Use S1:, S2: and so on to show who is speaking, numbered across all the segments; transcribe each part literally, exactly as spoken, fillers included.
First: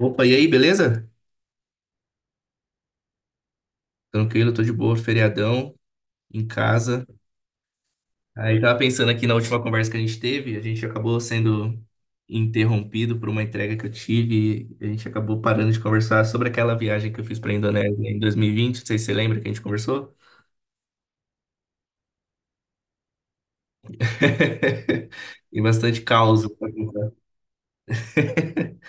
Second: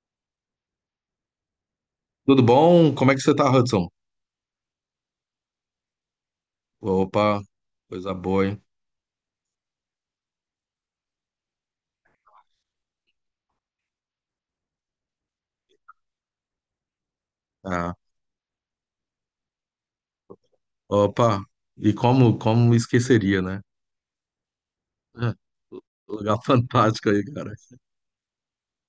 S1: Opa, e aí, beleza?
S2: Tudo bom? Como é que você tá, Hudson?
S1: Tranquilo, tô de boa, feriadão, em casa.
S2: Opa, coisa boa,
S1: Aí
S2: hein?
S1: tava pensando aqui na última conversa que a gente teve, a gente acabou sendo interrompido por uma entrega que eu tive, e a gente acabou parando de conversar sobre aquela viagem que eu fiz pra
S2: Ah,
S1: Indonésia em dois mil e vinte, não sei se você lembra que a gente conversou.
S2: opa, e como, como esqueceria, né? Ah,
S1: E bastante
S2: lugar
S1: caos pra
S2: fantástico
S1: contar.
S2: aí, cara.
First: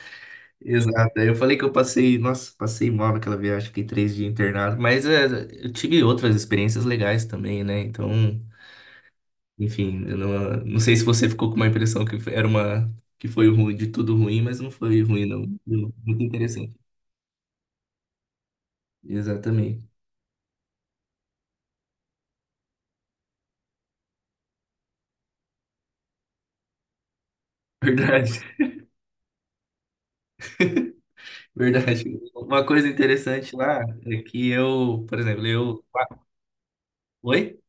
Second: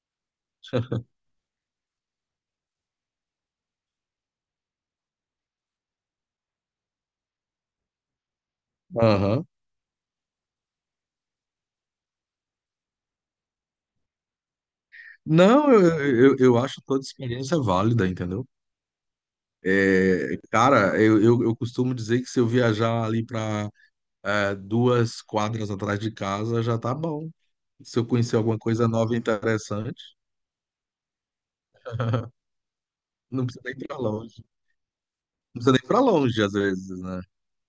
S1: Exato. Aí eu falei que eu passei, nossa, passei mal naquela viagem, fiquei três dias internado, mas é, eu tive outras experiências legais também, né? Então,
S2: Aham.
S1: enfim, eu não, não sei se você ficou com uma impressão que foi- era uma que foi ruim, de tudo ruim, mas não foi ruim, não.
S2: Não, eu,
S1: Muito
S2: eu, eu
S1: interessante.
S2: acho toda experiência válida, entendeu?
S1: Exatamente.
S2: É, cara, eu, eu, eu costumo dizer que se eu viajar ali para duas quadras atrás de casa, já tá bom. Se eu conhecer
S1: Verdade,
S2: alguma coisa nova e interessante,
S1: verdade. Uma coisa
S2: não
S1: interessante
S2: precisa nem
S1: lá
S2: ir pra
S1: é
S2: longe.
S1: que eu, por exemplo,
S2: Não precisa nem
S1: eu.
S2: ir pra longe, às vezes, né?
S1: Oi?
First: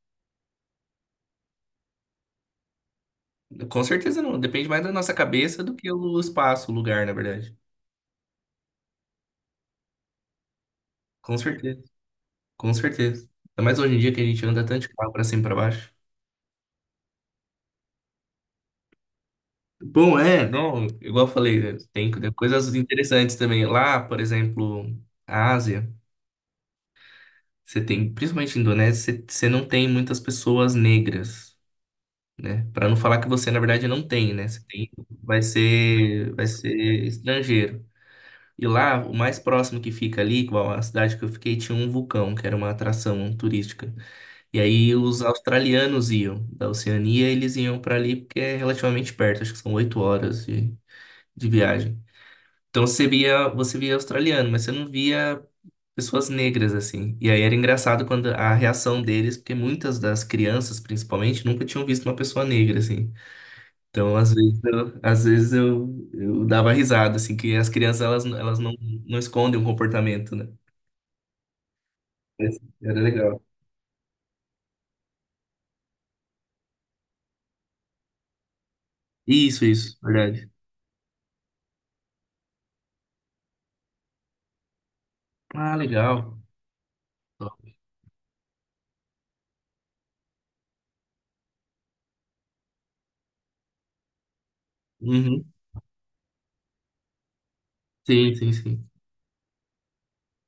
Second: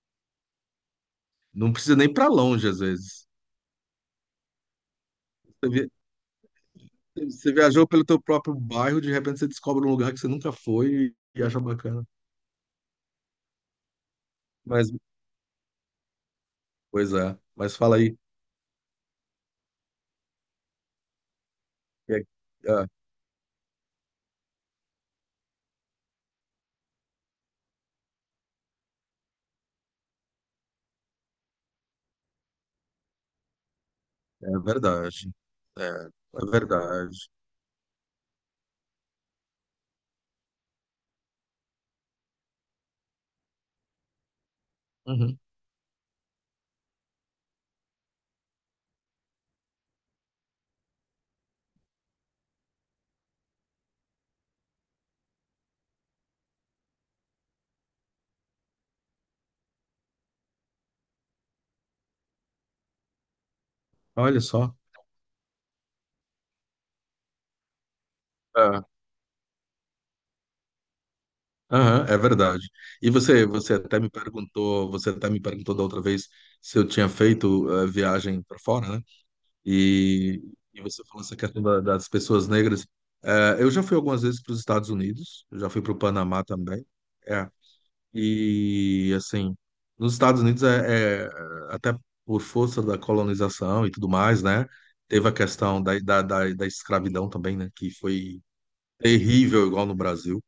S2: Não precisa nem ir pra longe, às vezes.
S1: Com certeza não. Depende mais da nossa cabeça
S2: Você
S1: do que
S2: vi-
S1: o espaço, o lugar, na
S2: Você
S1: verdade.
S2: viajou pelo teu próprio bairro, de repente você descobre um lugar que você nunca foi
S1: Com
S2: e acha
S1: certeza,
S2: bacana.
S1: com certeza. Ainda mais hoje em dia que a gente anda tanto de
S2: Mas,
S1: carro pra cima e pra baixo.
S2: pois é, mas fala aí.
S1: Bom, é, não, igual eu falei, né, tem
S2: É,
S1: tem coisas
S2: é,
S1: interessantes também. Lá, por exemplo, a Ásia. Você tem, principalmente na Indonésia, você você não tem muitas pessoas negras, né? Para não falar que você, na verdade, não tem, né?
S2: é
S1: Você tem,
S2: verdade.
S1: vai
S2: É,
S1: ser, vai
S2: é
S1: ser
S2: verdade.
S1: estrangeiro. E lá, o mais próximo que fica ali, igual a cidade que eu fiquei, tinha um vulcão, que era uma atração turística. E aí os
S2: Uhum.
S1: australianos iam da Oceania, eles iam para ali porque é relativamente perto, acho que são oito horas de, de viagem. Então você via, você via australiano, mas você não via pessoas negras, assim. E aí era engraçado quando a reação deles, porque muitas das crianças, principalmente, nunca tinham visto uma pessoa negra, assim. Então, às
S2: Olha
S1: vezes,
S2: só.
S1: eu, às vezes eu, eu dava risada, assim, que as crianças, elas, elas não,
S2: É,
S1: não escondem um comportamento, né?
S2: aham, é
S1: Mas
S2: verdade.
S1: era
S2: E
S1: legal.
S2: você, você até me perguntou, você até me perguntou da outra vez se eu tinha feito eh, viagem para fora, né?
S1: Isso, isso,
S2: E,
S1: verdade.
S2: e você falou essa questão da- das pessoas negras. Eh, eu já fui algumas vezes para os Estados Unidos, eu já
S1: Ah,
S2: fui para o
S1: legal.
S2: Panamá também. É, e assim, nos Estados Unidos é, é- até por força da colonização e tudo mais, né? Teve a
S1: Uhum.
S2: questão da, da, da, da escravidão também, né? Que
S1: Sim,
S2: foi
S1: sim, sim.
S2: terrível, igual no Brasil.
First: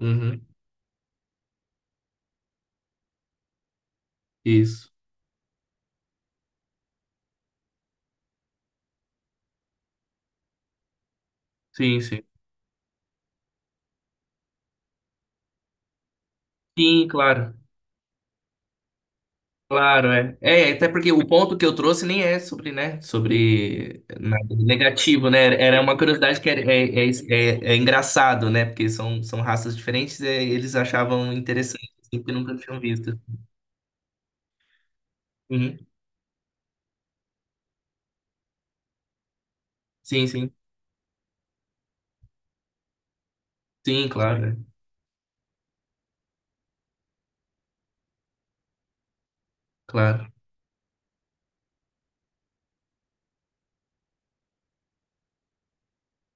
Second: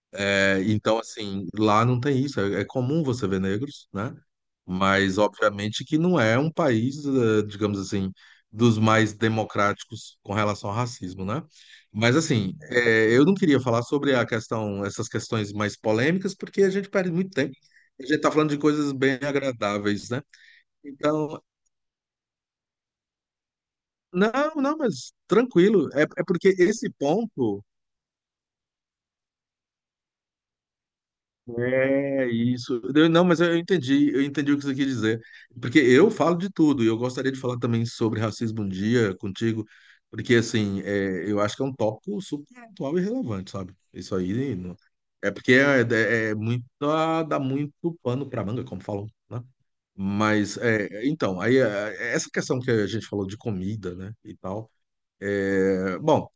S1: Uhum.
S2: É, Então, assim, lá não tem isso. É, é comum você ver negros, né?
S1: Isso.
S2: Mas, obviamente, que não é um país, eh, digamos assim, dos mais democráticos com relação ao racismo, né?
S1: Sim,
S2: Mas,
S1: sim.
S2: assim, eh, eu não queria falar sobre a questão, essas questões mais polêmicas, porque a gente
S1: Sim,
S2: perde muito
S1: claro.
S2: tempo. A gente está falando de coisas bem
S1: Claro,
S2: agradáveis, né?
S1: é. É, até porque o
S2: Então,
S1: ponto que eu trouxe nem é sobre, né, sobre
S2: não,
S1: nada de
S2: não, mas
S1: negativo, né? Era
S2: tranquilo.
S1: uma
S2: É, é
S1: curiosidade que
S2: porque
S1: é,
S2: esse
S1: é, é,
S2: ponto.
S1: é- é engraçado, né? Porque são, são raças diferentes, é, eles achavam interessante, assim,
S2: É
S1: porque nunca tinham
S2: isso. Eu-
S1: visto.
S2: não, mas eu entendi, eu entendi o que você quis dizer. Porque
S1: Uhum.
S2: eu falo de tudo, e eu gostaria de falar também sobre racismo um dia contigo,
S1: Sim,
S2: porque
S1: sim.
S2: assim, é, eu acho que é um tópico super atual e relevante, sabe?
S1: Sim,
S2: Isso
S1: claro,
S2: aí
S1: é.
S2: não- É porque é, é- é muito, dá dá muito pano pra manga, como falam, né?
S1: Claro.
S2: Mas é, então, aí é, essa questão que a gente falou de comida, né? E tal. é, bom,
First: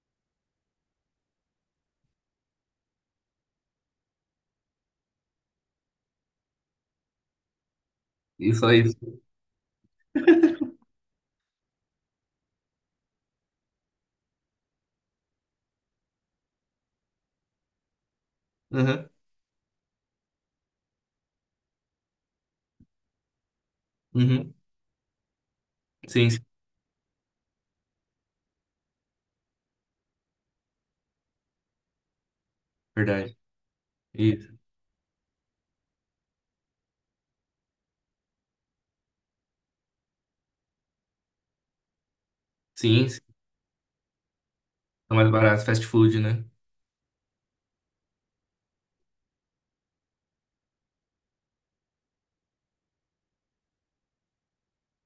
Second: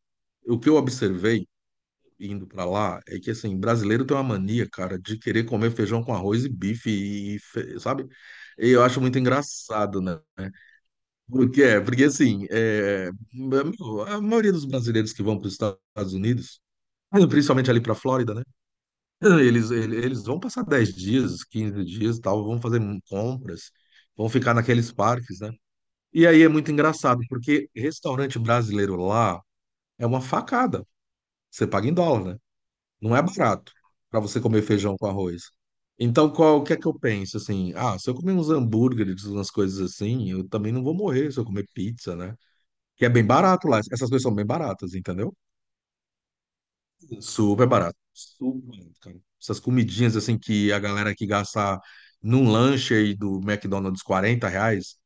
S2: o que eu observei indo pra lá é que, assim, brasileiro tem uma mania, cara, de querer comer feijão com arroz e bife, e, fe- sabe?
S1: E
S2: E
S1: só
S2: eu acho
S1: isso.
S2: muito engraçado, né? Porque, é, porque assim, é, meu, a maioria dos brasileiros que vão para os Estados Unidos, principalmente ali para a Flórida, né?
S1: Uhum.
S2: Eles, ele- eles vão passar dez dias, quinze dias e tal, vão fazer compras, vão
S1: Uhum.
S2: ficar naqueles parques, né? E
S1: Sim, sim.
S2: aí é muito engraçado, porque restaurante brasileiro lá é uma facada. Você paga em dólar, né? Não é
S1: Verdade.
S2: barato para você
S1: Isso.
S2: comer feijão com arroz. Então, qual, o que é que eu penso? Assim, ah, se eu comer uns hambúrgueres, umas coisas assim, eu também não vou morrer se eu comer pizza, né? Que
S1: Sim,
S2: é
S1: sim.
S2: bem barato lá. Essas coisas são bem baratas,
S1: São mais
S2: entendeu?
S1: baratos, fast food, né?
S2: Super barato. Super barato, cara. Essas comidinhas, assim, que a galera que gasta num lanche aí do McDonald's quarenta reais,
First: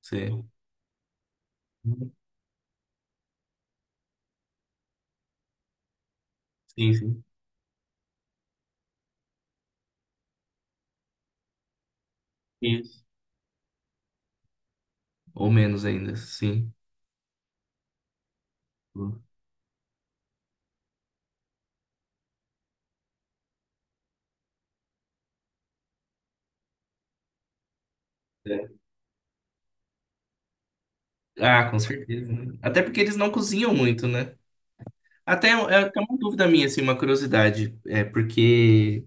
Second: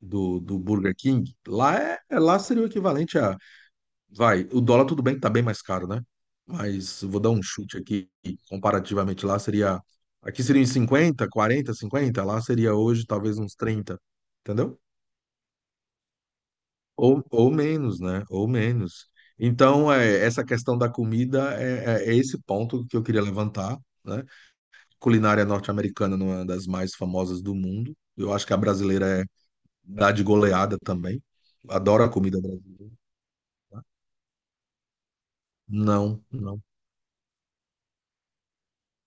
S2: do,
S1: Sim.
S2: do Burger King, lá, é,
S1: Uhum.
S2: é- lá seria o equivalente a vai, o dólar tudo bem que tá bem mais caro, né?
S1: Sim,
S2: Mas eu vou
S1: sim.
S2: dar um chute aqui, comparativamente lá seria, aqui seria uns cinquenta, quarenta, cinquenta, lá seria
S1: Isso.
S2: hoje talvez uns trinta, entendeu?
S1: Ou menos ainda, sim.
S2: Ou, ou menos, né? Ou menos. Então, é, essa questão da comida é, é- é esse ponto que eu queria levantar, né? Culinária norte-americana não é uma das mais famosas do mundo. Eu acho que a
S1: É.
S2: brasileira é, dá de goleada também.
S1: Ah, com
S2: Adoro a
S1: certeza,
S2: comida
S1: né? Até
S2: brasileira.
S1: porque eles não cozinham muito, né? Até é é até uma
S2: Não,
S1: dúvida
S2: não.
S1: minha, assim, uma curiosidade. É porque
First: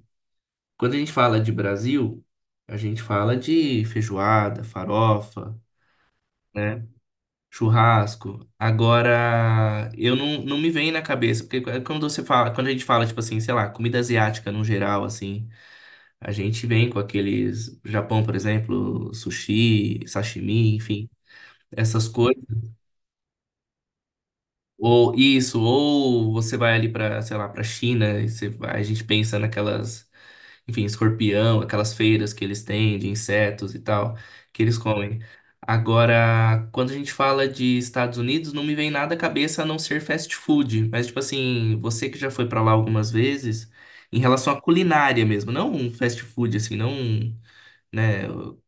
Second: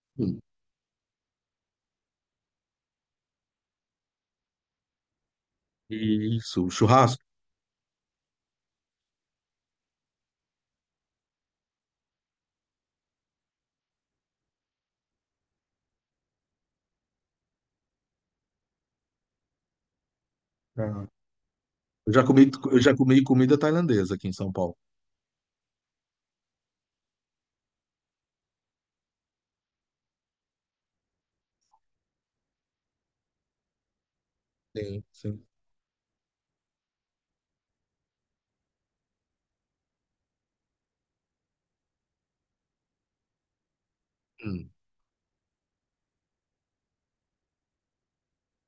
S1: quando a gente fala de Brasil, a gente fala de feijoada, farofa,
S2: Isso,
S1: né?
S2: churrasco.
S1: Churrasco. Agora, eu não, não me vem na cabeça, porque é quando você fala, quando a gente fala, tipo assim, sei lá, comida asiática no geral, assim, a gente vem com aqueles, Japão, por exemplo, sushi, sashimi, enfim, essas
S2: Eu já
S1: coisas.
S2: comi, eu já comi comida tailandesa aqui em São Paulo.
S1: Ou isso, ou você vai ali para, sei lá, para China, e você vai- a gente pensa naquelas, enfim, escorpião, aquelas feiras que eles têm de insetos e tal, que eles
S2: Sim,
S1: comem.
S2: sim.
S1: Agora, quando a gente fala de Estados Unidos, não me vem nada à cabeça a não ser fast food, mas tipo assim, você que já foi para lá algumas vezes, em relação à
S2: Hum.
S1: culinária mesmo, não um fast food assim, não, um, né,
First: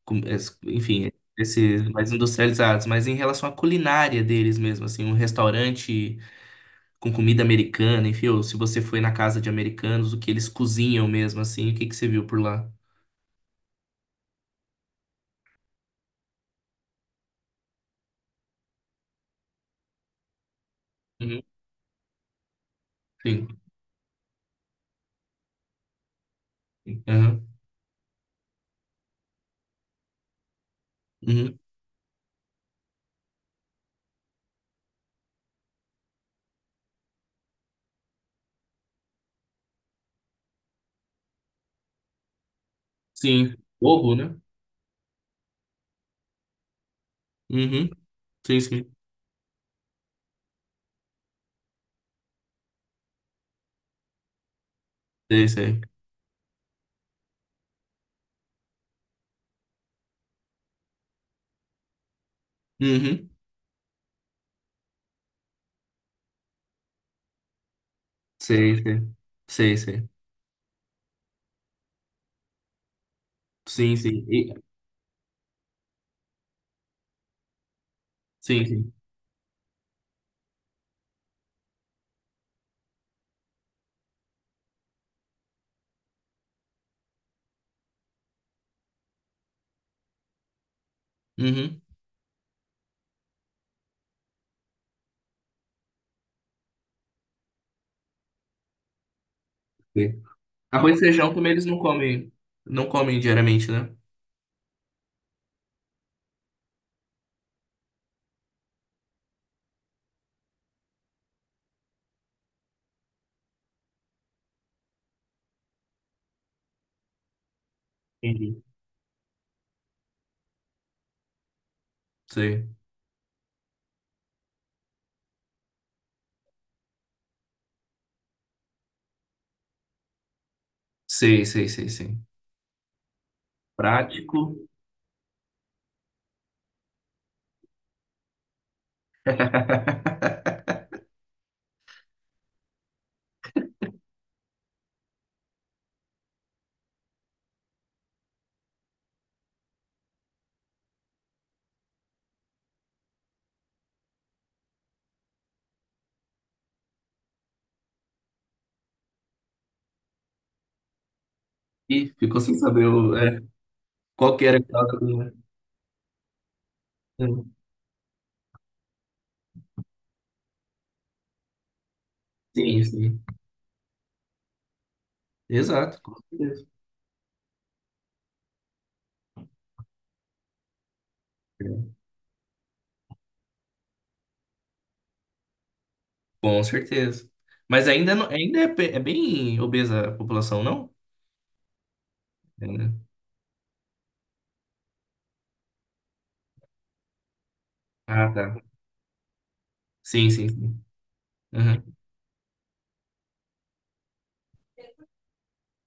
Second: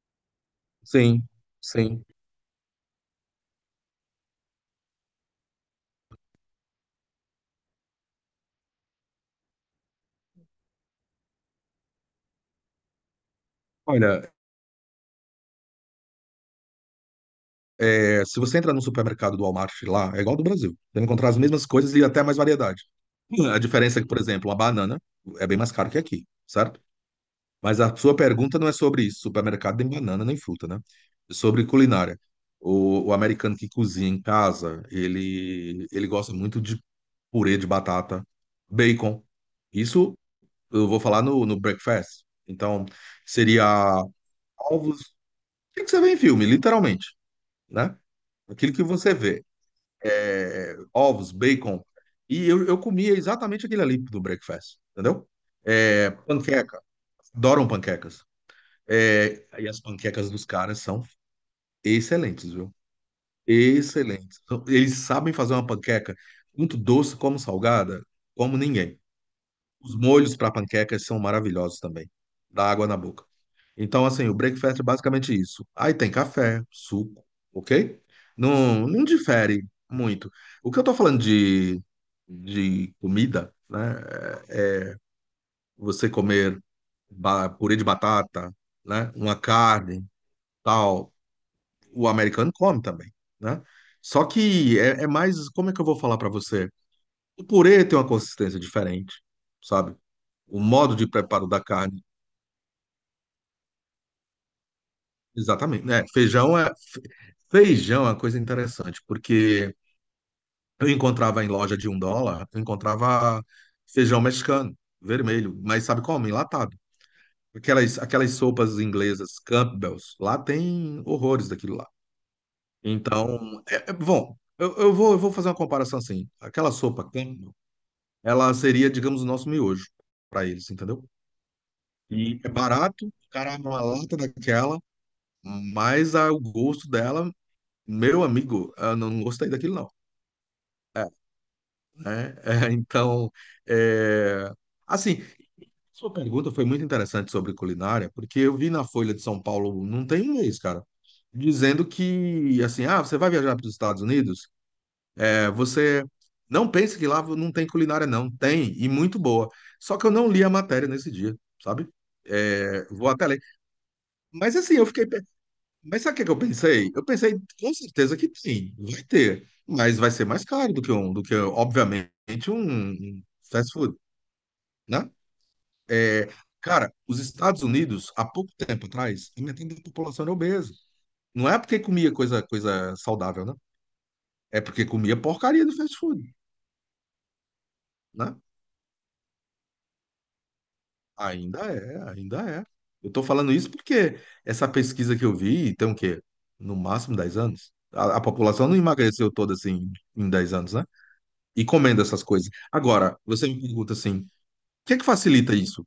S1: com- es- enfim,
S2: Sim,
S1: esses
S2: sim.
S1: mais industrializados, mas em relação à culinária deles mesmo, assim, um restaurante com comida americana, enfim, ou se você foi na casa de americanos, o que eles cozinham mesmo, assim, o que que você viu por lá?
S2: Olha, é, se você entrar no supermercado do Walmart lá, é igual ao do Brasil. Você vai encontrar as
S1: Uhum,
S2: mesmas coisas e até mais variedade.
S1: sim.
S2: A diferença é que, por exemplo, a banana é bem mais caro que aqui, certo?
S1: Aham.
S2: Mas a sua pergunta não é sobre isso. Supermercado nem banana nem fruta, né? É
S1: Uhum,
S2: sobre culinária. O, o americano que cozinha em casa, ele, ele gosta muito de purê de batata, bacon. Isso eu vou falar no, no breakfast. Então,
S1: sim.
S2: seria
S1: Ovo, né?
S2: ovos, o que você vê em filme, literalmente,
S1: Uhum,
S2: né?
S1: sim,
S2: Aquilo que
S1: sim.
S2: você vê, é, ovos, bacon. E eu, eu comia exatamente aquele ali do breakfast, entendeu?
S1: Sei, sei.
S2: É, panqueca, adoram panquecas. É, e as panquecas dos caras são excelentes, viu?
S1: Uhum,
S2: Excelentes. Então, eles sabem fazer uma panqueca muito doce como salgada, como
S1: sei,
S2: ninguém.
S1: sei. Sei,
S2: Os
S1: sei.
S2: molhos para panquecas são maravilhosos também. Dá água na boca.
S1: Sim,
S2: Então,
S1: sim.
S2: assim, o
S1: E,
S2: breakfast é basicamente isso. Aí tem café, suco, ok?
S1: sim,
S2: Não,
S1: sim.
S2: não difere muito. O que eu tô falando de, de comida, né? é Você comer ba- purê de batata, né? Uma carne, tal.
S1: Uhum,
S2: O americano come também, né? Só que é, é mais, como é que eu vou falar para você? O purê tem uma consistência diferente, sabe?
S1: sei.
S2: O modo
S1: Arroz e
S2: de
S1: feijão
S2: preparo
S1: também
S2: da
S1: eles não
S2: carne.
S1: comem, não comem diariamente, né?
S2: Exatamente, né? Feijão é fe- feijão é uma coisa interessante, porque eu encontrava em loja de um dólar, eu encontrava feijão mexicano, vermelho, mas sabe como? Enlatado. Aquelas, aquelas
S1: Entendi.
S2: sopas inglesas, Campbell's, lá tem horrores daquilo lá.
S1: Sei.
S2: Então, é, é- bom, eu, eu vou, eu vou fazer uma comparação assim. Aquela sopa Campbell, ela seria, digamos, o nosso miojo para eles, entendeu?
S1: Sei, sei, sei, sei.
S2: E é barato, o cara, abre uma lata
S1: Prático.
S2: daquela, mas ah, o gosto dela. Meu amigo, eu não gostei daquilo, não. Né? É, então, é, assim, sua pergunta foi muito interessante sobre culinária, porque eu vi na Folha de São Paulo, não tem um mês, cara, dizendo que, assim, ah, você vai viajar para os Estados Unidos? É, você não pense que lá não tem culinária, não. Tem, e muito boa. Só que eu não li a matéria nesse dia, sabe?
S1: Ih, ficou sem
S2: É,
S1: saber
S2: vou
S1: o,
S2: até ler.
S1: é, qual que
S2: Mas,
S1: era a
S2: assim, eu
S1: causa
S2: fiquei.
S1: do, né?
S2: Mas sabe o que é que eu pensei? Eu pensei, com certeza que tem, vai ter, mas vai ser mais caro do que um, do que, obviamente,
S1: Sim,
S2: um
S1: sim.
S2: um fast food, né?
S1: Exato, com
S2: É,
S1: certeza.
S2: cara, os Estados Unidos, há pouco tempo atrás, a metade da população era obesa. Não é porque
S1: É.
S2: comia coisa, coisa saudável, né? É porque comia porcaria do fast food,
S1: Com certeza. Mas ainda, não,
S2: né?
S1: ainda é, pe- é bem obesa a população, não?
S2: Ainda é, ainda é.
S1: É, né?
S2: Eu tô falando isso porque essa pesquisa que eu vi, tem o quê? No máximo dez anos. A, a
S1: Ah, tá.
S2: população não emagreceu toda assim em
S1: Sim, sim,
S2: dez anos,
S1: sim.
S2: né? E
S1: Aham.
S2: comendo essas coisas. Agora, você me pergunta assim, o que é que facilita isso?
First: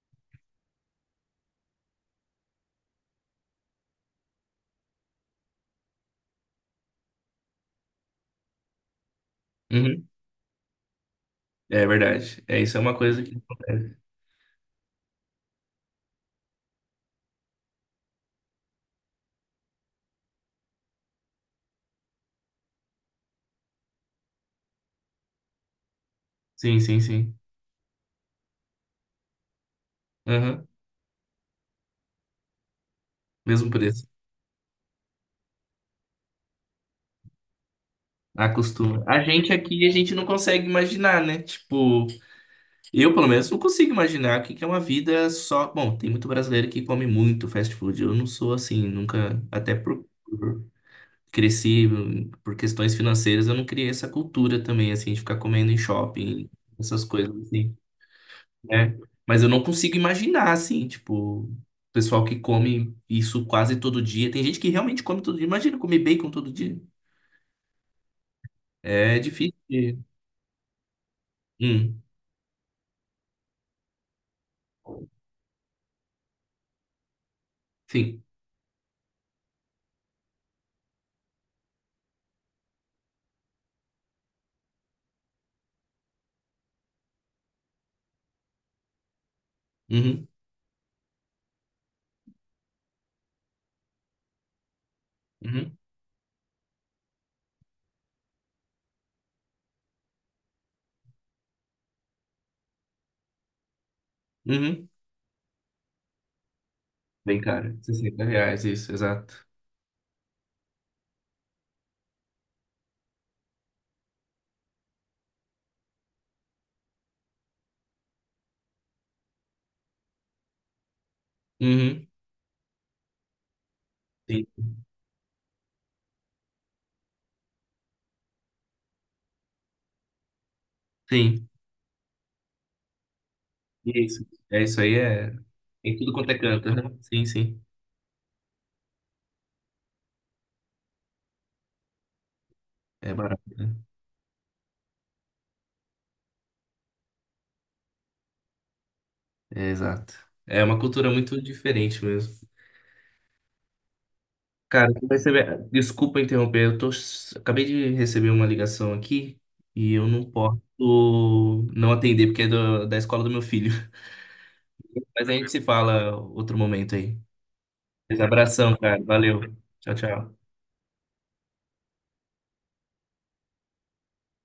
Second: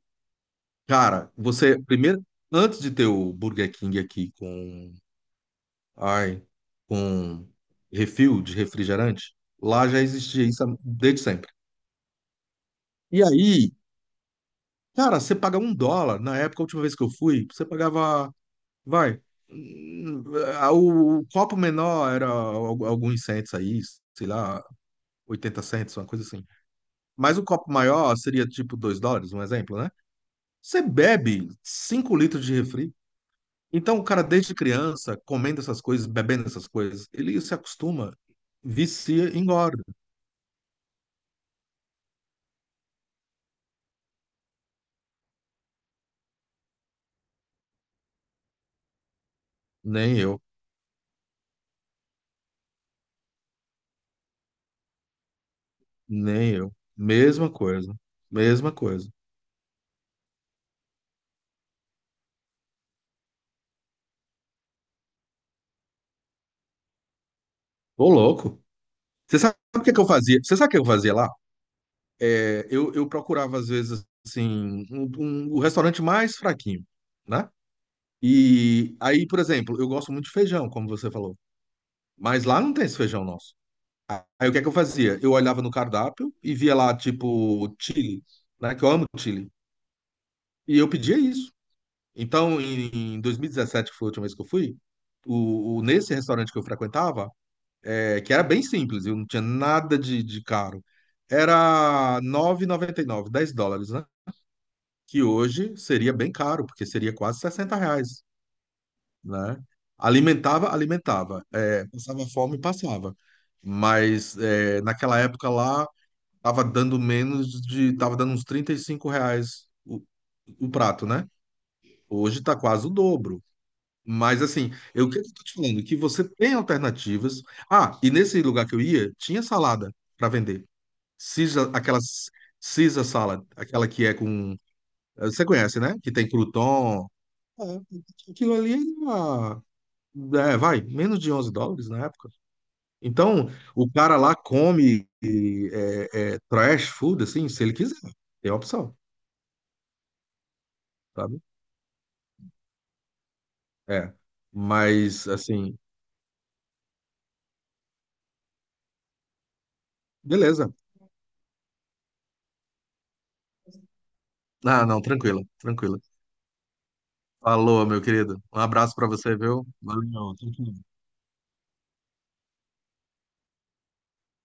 S2: Cara, você primeiro, antes de ter o Burger King aqui com, ai, com refil de refrigerante, lá já
S1: Uhum.
S2: existia isso desde sempre.
S1: É verdade. É, isso é uma coisa
S2: E
S1: que
S2: aí,
S1: acontece.
S2: cara, você paga um dólar. Na época, a última vez que eu fui, você pagava, vai, hum, ah, o, o copo menor era al- alguns centos aí, sei lá, oitenta centos, uma coisa assim.
S1: Sim, sim, sim.
S2: Mas o copo maior seria tipo dois dólares, um exemplo, né?
S1: Aham.
S2: Você bebe cinco litros de refri.
S1: Mesmo
S2: Então, o
S1: preço.
S2: cara, desde criança, comendo essas coisas, bebendo essas coisas, ele se acostuma,
S1: Acostuma. A
S2: vicia e
S1: gente
S2: engorda.
S1: aqui, a gente não consegue imaginar, né? Tipo, eu pelo menos não consigo imaginar o que que é uma vida só. Bom, tem muito brasileiro que come muito fast food. Eu não sou assim, nunca. Até por,
S2: Nem eu,
S1: cresci hum, por questões financeiras, eu não criei essa cultura também, assim, de ficar comendo em shopping,
S2: nem eu.
S1: essas coisas,
S2: Mesma
S1: assim,
S2: coisa, mesma
S1: né?
S2: coisa.
S1: Mas eu não consigo imaginar, assim, tipo, o pessoal que come isso quase todo dia. Tem gente que realmente come todo dia. Imagina comer bacon todo dia.
S2: Ô, louco.
S1: É
S2: Você
S1: difícil
S2: sabe o que é
S1: de-
S2: que eu fazia? Você sabe o que eu fazia lá?
S1: Hum,
S2: É, eu, eu procurava, às vezes, assim, um- um- o restaurante mais fraquinho, né?
S1: sim.
S2: E aí, por exemplo, eu gosto muito de feijão, como você falou. Mas lá não tem esse feijão nosso. Aí o que é que eu fazia? Eu olhava no cardápio e via lá, tipo, Chile, né? Que eu amo Chile.
S1: Uhum,
S2: E eu pedia isso. Então, em, em dois mil e dezessete, que foi a última vez que eu fui,
S1: uhum,
S2: o, o- nesse restaurante que eu frequentava, é, que era bem simples, eu não tinha nada de, de caro, era nove e noventa e nove dez dólares, né?
S1: uhum.
S2: Que hoje seria bem caro, porque seria quase
S1: Bem
S2: sessenta
S1: caro, sessenta
S2: reais,
S1: reais, isso, exato.
S2: né? Alimentava, alimentava. É, passava fome, passava. Mas é, naquela época lá, tava dando menos de. Tava dando uns trinta e cinco reais o, o prato, né?
S1: Uhum,
S2: Hoje tá quase o dobro. Mas
S1: sim,
S2: assim, eu o que eu tô te falando? Que você tem alternativas. Ah, e nesse lugar que eu ia, tinha salada para vender.
S1: sim.
S2: Caesar, aquela Caesar salad, aquela que é
S1: Isso.
S2: com.
S1: É isso aí, é.
S2: Você conhece, né?
S1: Em tudo
S2: Que tem
S1: quanto é canto, né?
S2: crouton.
S1: Sim, sim.
S2: É, aquilo ali era. É, vai, menos de onze dólares na época.
S1: É barato,
S2: Então,
S1: né?
S2: o cara lá come é, é, trash food, assim, se ele quiser. Tem a opção.
S1: É, exato. É uma cultura muito
S2: Sabe?
S1: diferente mesmo.
S2: É.
S1: Cara, tu vai
S2: Mas,
S1: receber-
S2: assim,
S1: desculpa interromper, eu tô, acabei de receber uma ligação aqui e eu não posso
S2: beleza.
S1: não atender porque é do- da escola do meu filho.
S2: Ah, não,
S1: Mas a
S2: tranquilo,
S1: gente se
S2: tranquilo.
S1: fala outro momento aí.
S2: Falou, meu
S1: Mas
S2: querido. Um
S1: abração,
S2: abraço
S1: cara.
S2: pra você,
S1: Valeu.
S2: viu?
S1: Tchau,
S2: Valeu,
S1: tchau.
S2: tranquilo.